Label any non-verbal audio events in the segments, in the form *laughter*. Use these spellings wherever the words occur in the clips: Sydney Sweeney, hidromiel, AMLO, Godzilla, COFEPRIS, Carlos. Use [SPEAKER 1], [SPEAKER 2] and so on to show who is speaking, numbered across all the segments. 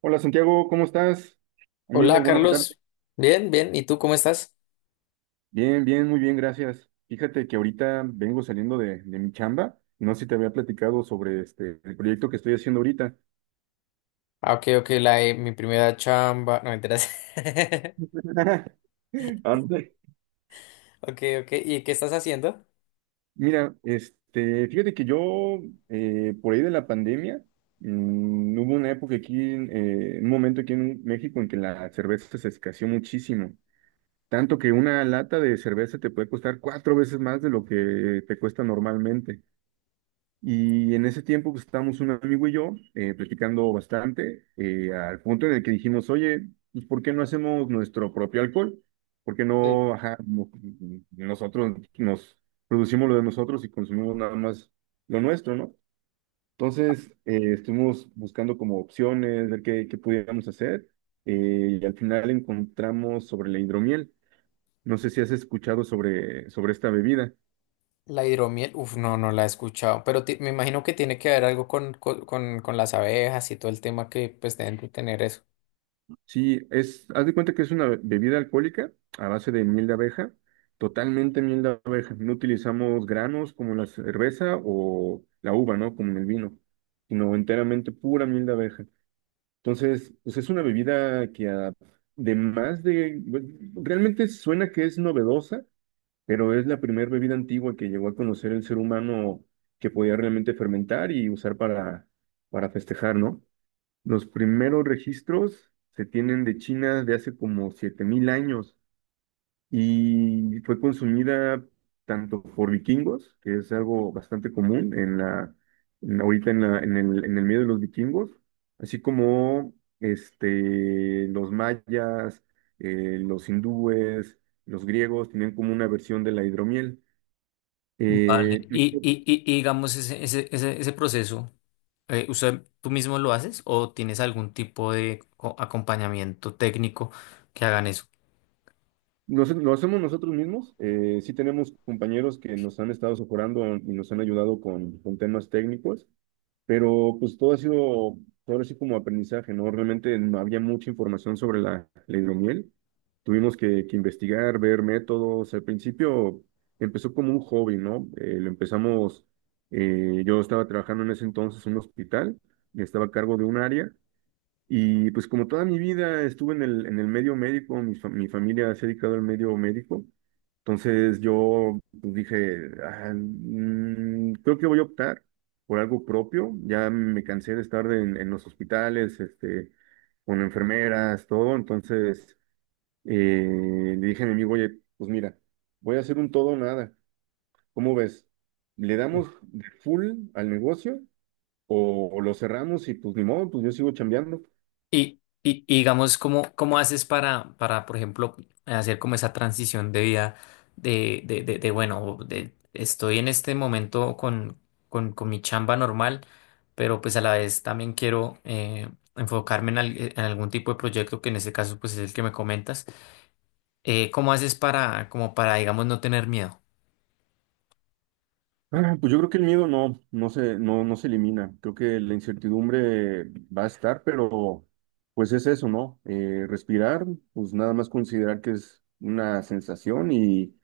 [SPEAKER 1] Hola Santiago, ¿cómo estás? Amigo,
[SPEAKER 2] Hola
[SPEAKER 1] buena tarde.
[SPEAKER 2] Carlos, bien, bien, ¿y tú cómo estás?
[SPEAKER 1] Bien, bien, muy bien, gracias. Fíjate que ahorita vengo saliendo de mi chamba. No sé si te había platicado sobre el proyecto que estoy haciendo ahorita.
[SPEAKER 2] Ah, ok, ok, la de mi primera chamba, no me enteras. *laughs*
[SPEAKER 1] *laughs* Ande.
[SPEAKER 2] Ok, ok, ¿y qué estás haciendo?
[SPEAKER 1] Mira, fíjate que por ahí de la pandemia, hubo una época aquí, un momento aquí en México en que la cerveza se escaseó muchísimo. Tanto que una lata de cerveza te puede costar cuatro veces más de lo que te cuesta normalmente. Y en ese tiempo pues, estábamos un amigo y yo platicando bastante, al punto en el que dijimos, oye, pues, ¿por qué no hacemos nuestro propio alcohol? ¿Por qué
[SPEAKER 2] Sí.
[SPEAKER 1] no, ajá, nosotros nos producimos lo de nosotros y consumimos nada más lo nuestro, ¿no? Entonces estuvimos buscando como opciones, ver qué pudiéramos hacer, y al final encontramos sobre la hidromiel. No sé si has escuchado sobre esta bebida.
[SPEAKER 2] La hidromiel, uf, no, no la he escuchado, pero me imagino que tiene que ver algo con, con las abejas y todo el tema que pues deben de tener eso.
[SPEAKER 1] Sí, haz de cuenta que es una bebida alcohólica a base de miel de abeja, totalmente miel de abeja. No utilizamos granos como la cerveza o la uva, ¿no? Como en el vino, sino enteramente pura miel de abeja. Entonces, pues es una bebida que además de, realmente suena que es novedosa, pero es la primera bebida antigua que llegó a conocer el ser humano que podía realmente fermentar y usar para festejar, ¿no? Los primeros registros se tienen de China de hace como 7,000 años y fue consumida tanto por vikingos, que es algo bastante común ahorita en el medio de los vikingos, así como los mayas, los hindúes, los griegos tienen como una versión de la hidromiel.
[SPEAKER 2] Vale.
[SPEAKER 1] Eh,
[SPEAKER 2] Y digamos, ese proceso, ¿usted tú mismo lo haces o tienes algún tipo de acompañamiento técnico que hagan eso?
[SPEAKER 1] Lo hacemos nosotros mismos. Sí tenemos compañeros que nos han estado socorando y nos han ayudado con temas técnicos, pero pues todo ha sido, todo así como aprendizaje, ¿no? Realmente no había mucha información sobre la hidromiel. Tuvimos que investigar, ver métodos. Al principio empezó como un hobby, ¿no? Lo empezamos, yo estaba trabajando en ese entonces en un hospital, estaba a cargo de un área. Y pues como toda mi vida estuve en el medio médico, mi familia se ha dedicado al medio médico, entonces yo pues, dije, "Ah, creo que voy a optar por algo propio, ya me cansé de estar en los hospitales, con enfermeras, todo. Entonces le dije a mi amigo, oye, pues mira, voy a hacer un todo o nada, ¿cómo ves? ¿Le damos de full al negocio o lo cerramos y pues ni modo, pues yo sigo chambeando?"
[SPEAKER 2] Y digamos, cómo haces para, por ejemplo, hacer como esa transición de vida de, estoy en este momento con mi chamba normal, pero pues a la vez también quiero enfocarme en, en algún tipo de proyecto que en este caso pues es el que me comentas. ¿Cómo haces para, como para, digamos, no tener miedo?
[SPEAKER 1] Ah, pues yo creo que el miedo no, no se elimina. Creo que la incertidumbre va a estar, pero pues es eso, ¿no? Respirar, pues nada más considerar que es una sensación, y,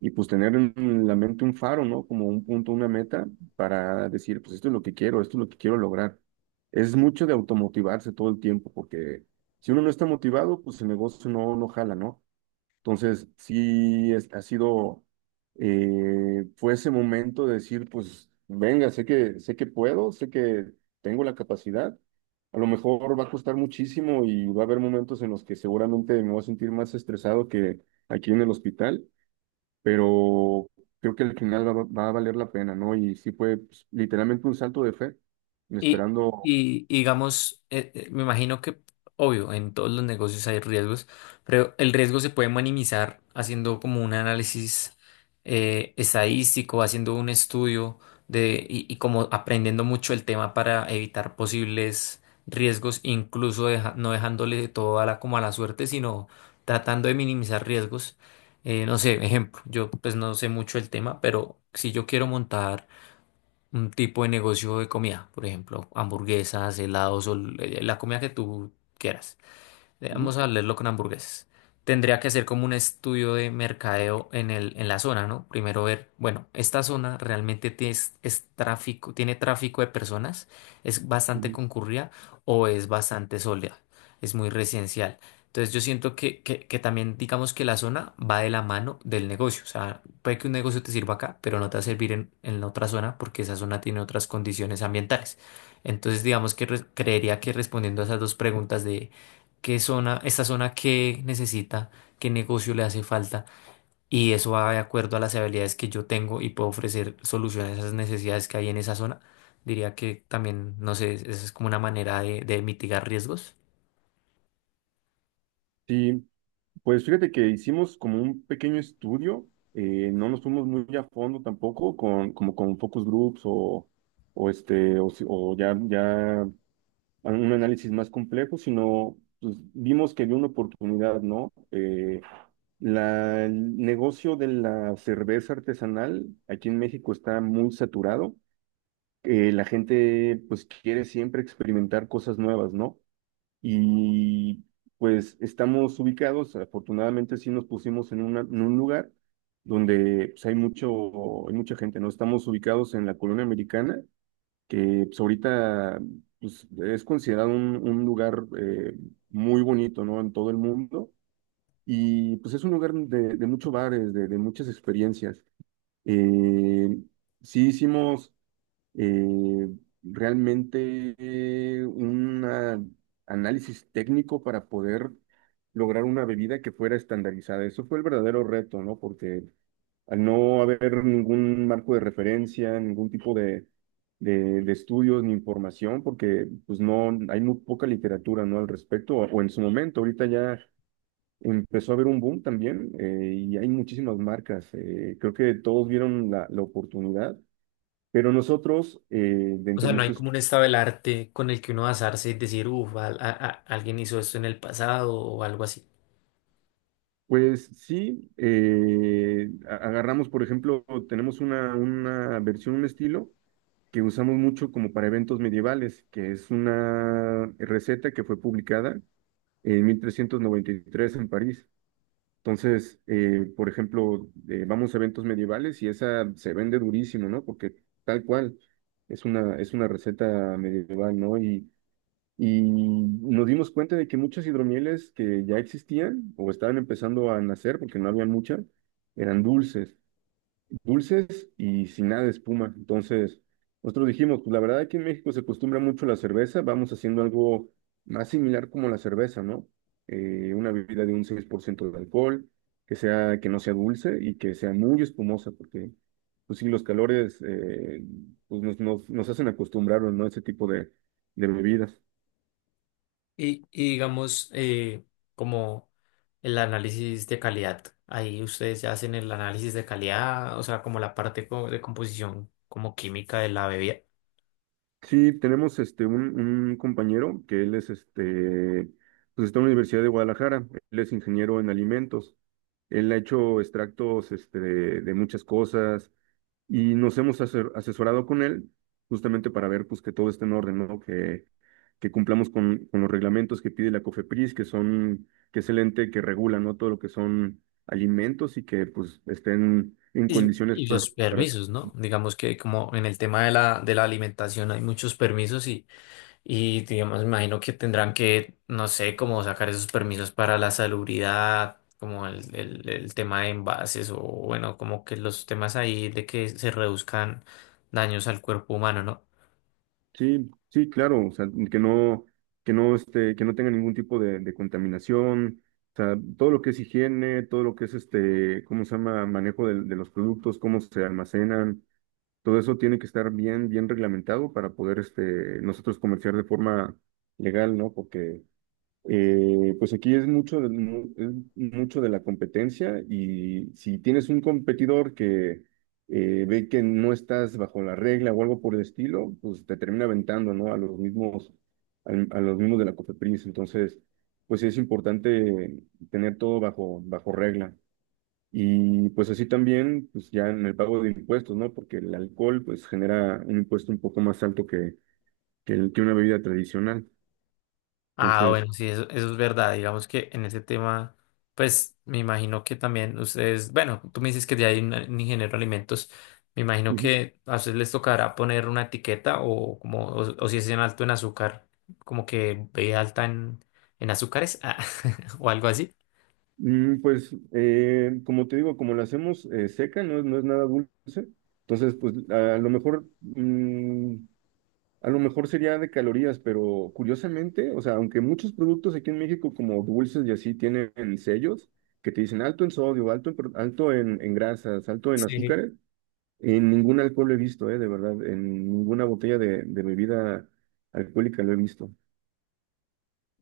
[SPEAKER 1] y pues tener en la mente un faro, ¿no? Como un punto, una meta para decir, pues esto es lo que quiero, esto es lo que quiero lograr. Es mucho de automotivarse todo el tiempo, porque si uno no está motivado, pues el negocio no jala, ¿no? Entonces, sí, fue ese momento de decir, pues, venga, sé que puedo, sé que tengo la capacidad. A lo mejor va a costar muchísimo y va a haber momentos en los que seguramente me voy a sentir más estresado que aquí en el hospital, pero creo que al final va a valer la pena, ¿no? Y sí fue pues, literalmente un salto de fe,
[SPEAKER 2] Y,
[SPEAKER 1] esperando.
[SPEAKER 2] y digamos, me imagino que, obvio, en todos los negocios hay riesgos, pero el riesgo se puede minimizar haciendo como un análisis estadístico, haciendo un estudio de, como aprendiendo mucho el tema para evitar posibles riesgos, incluso no dejándole todo a la, como a la suerte, sino tratando de minimizar riesgos. No sé, ejemplo, yo pues no sé mucho el tema, pero si yo quiero montar un tipo de negocio de comida, por ejemplo, hamburguesas, helados o la comida que tú quieras.
[SPEAKER 1] Ujú,
[SPEAKER 2] Vamos a leerlo con hamburguesas. Tendría que hacer como un estudio de mercadeo en la zona, ¿no? Primero ver, bueno, esta zona realmente tráfico, tiene tráfico de personas, es bastante
[SPEAKER 1] ujú.
[SPEAKER 2] concurrida o es bastante soleada, es muy residencial. Entonces yo siento que también digamos que la zona va de la mano del negocio. O sea, puede que un negocio te sirva acá, pero no te va a servir en la otra zona porque esa zona tiene otras condiciones ambientales. Entonces digamos que creería que respondiendo a esas dos preguntas de qué zona, esta zona qué necesita, qué negocio le hace falta. Y eso va de acuerdo a las habilidades que yo tengo y puedo ofrecer soluciones a esas necesidades que hay en esa zona. Diría que también, no sé, esa es como una manera de mitigar riesgos.
[SPEAKER 1] Sí, pues fíjate que hicimos como un pequeño estudio, no nos fuimos muy a fondo tampoco con, como con focus groups o este, o, si- o ya, ya un análisis más complejo, sino pues, vimos que había una oportunidad, ¿no? El negocio de la cerveza artesanal aquí en México está muy saturado. La gente pues quiere siempre experimentar cosas nuevas, ¿no? Y pues estamos ubicados, afortunadamente sí nos pusimos en un lugar donde pues, hay mucha gente, ¿no? Estamos ubicados en la colonia americana, que pues, ahorita pues, es considerado un lugar muy bonito, ¿no? En todo el mundo. Y pues es un lugar de muchos bares, de muchas experiencias. Eh, sí hicimos, eh, realmente, un, análisis técnico para poder lograr una bebida que fuera estandarizada. Eso fue el verdadero reto, ¿no? Porque al no haber ningún marco de referencia, ningún tipo de estudios ni información, porque pues no, hay muy poca literatura, ¿no? Al respecto, o en su momento, ahorita ya empezó a haber un boom también, y hay muchísimas marcas. Creo que todos vieron la oportunidad, pero nosotros,
[SPEAKER 2] O
[SPEAKER 1] dentro
[SPEAKER 2] sea,
[SPEAKER 1] de
[SPEAKER 2] no hay
[SPEAKER 1] nuestro
[SPEAKER 2] como un
[SPEAKER 1] estudio,
[SPEAKER 2] estado del arte con el que uno basarse y decir, uff, alguien hizo esto en el pasado o algo así.
[SPEAKER 1] pues sí, agarramos, por ejemplo, tenemos una versión, un estilo que usamos mucho como para eventos medievales, que es una receta que fue publicada en 1393 en París. Entonces, por ejemplo, vamos a eventos medievales y esa se vende durísimo, ¿no? Porque tal cual es una receta medieval, ¿no? Y nos dimos cuenta de que muchas hidromieles que ya existían o estaban empezando a nacer, porque no había muchas, eran dulces, dulces y sin nada de espuma. Entonces, nosotros dijimos, pues la verdad que en México se acostumbra mucho la cerveza, vamos haciendo algo más similar como la cerveza, ¿no? Una bebida de un 6% de alcohol, que sea, que no sea dulce y que sea muy espumosa, porque pues sí, los calores, pues, nos hacen acostumbrarnos, ¿no?, a ese tipo de bebidas.
[SPEAKER 2] Y digamos, como el análisis de calidad, ahí ustedes ya hacen el análisis de calidad, o sea, como la parte de composición como química de la bebida.
[SPEAKER 1] Sí, tenemos un compañero que él es, pues está en la Universidad de Guadalajara, él es ingeniero en alimentos, él ha hecho extractos, de muchas cosas, y nos hemos asesorado con él justamente para ver pues que todo esté en orden, ¿no? Que cumplamos con los reglamentos que pide la COFEPRIS, que es el ente que regula, ¿no?, todo lo que son alimentos, y que pues estén en
[SPEAKER 2] Y,
[SPEAKER 1] condiciones.
[SPEAKER 2] y los permisos, ¿no? Digamos que como en el tema de la alimentación hay muchos permisos y digamos, me imagino que tendrán que, no sé, como sacar esos permisos para la salubridad, como el tema de envases o bueno, como que los temas ahí de que se reduzcan daños al cuerpo humano, ¿no?
[SPEAKER 1] Sí, sí, claro, o sea, que no tenga ningún tipo de contaminación, o sea, todo lo que es higiene, todo lo que es, ¿cómo se llama? Manejo de los productos, cómo se almacenan, todo eso tiene que estar bien, bien reglamentado para poder, nosotros comerciar de forma legal, ¿no? Porque, pues aquí es mucho de la competencia, y si tienes un competidor que, ve que no estás bajo la regla o algo por el estilo, pues te termina aventando, ¿no?, a los mismos de la COFEPRIS. Entonces, pues sí es importante tener todo bajo regla. Y pues así también, pues ya en el pago de impuestos, ¿no? Porque el alcohol pues genera un impuesto un poco más alto que una bebida tradicional.
[SPEAKER 2] Ah,
[SPEAKER 1] Entonces.
[SPEAKER 2] bueno, sí, eso es verdad. Digamos que en ese tema, pues me imagino que también ustedes, bueno, tú me dices que ya hay un ingeniero de alimentos, me imagino que a ustedes les tocará poner una etiqueta o como, o si es en alto en azúcar, como que ve alta en azúcares ah, *laughs* o algo así.
[SPEAKER 1] Pues, como te digo, como la hacemos, seca, no, no es nada dulce, entonces, pues, a lo mejor sería de calorías, pero curiosamente, o sea, aunque muchos productos aquí en México, como dulces y así, tienen sellos que te dicen alto en sodio, alto en grasas, alto en
[SPEAKER 2] Sí.
[SPEAKER 1] azúcares, en ningún alcohol he visto, de verdad, en ninguna botella de bebida alcohólica lo he visto.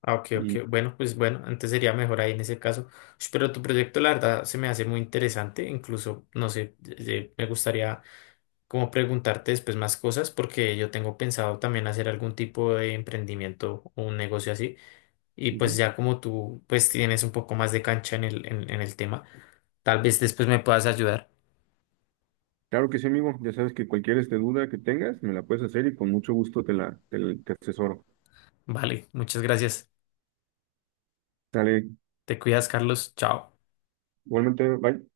[SPEAKER 2] Ah, ok, ok.
[SPEAKER 1] Y.
[SPEAKER 2] Bueno, pues bueno, antes sería mejor ahí en ese caso. Ush, pero tu proyecto, la verdad, se me hace muy interesante. Incluso, no sé, me gustaría como preguntarte después más cosas porque yo tengo pensado también hacer algún tipo de emprendimiento o un negocio así y pues ya como tú pues tienes un poco más de cancha en el tema, tal vez después me puedas ayudar.
[SPEAKER 1] Claro que sí, amigo. Ya sabes que cualquier duda que tengas, me la puedes hacer, y con mucho gusto te asesoro.
[SPEAKER 2] Vale, muchas gracias.
[SPEAKER 1] Sale,
[SPEAKER 2] Te cuidas, Carlos. Chao.
[SPEAKER 1] igualmente, bye.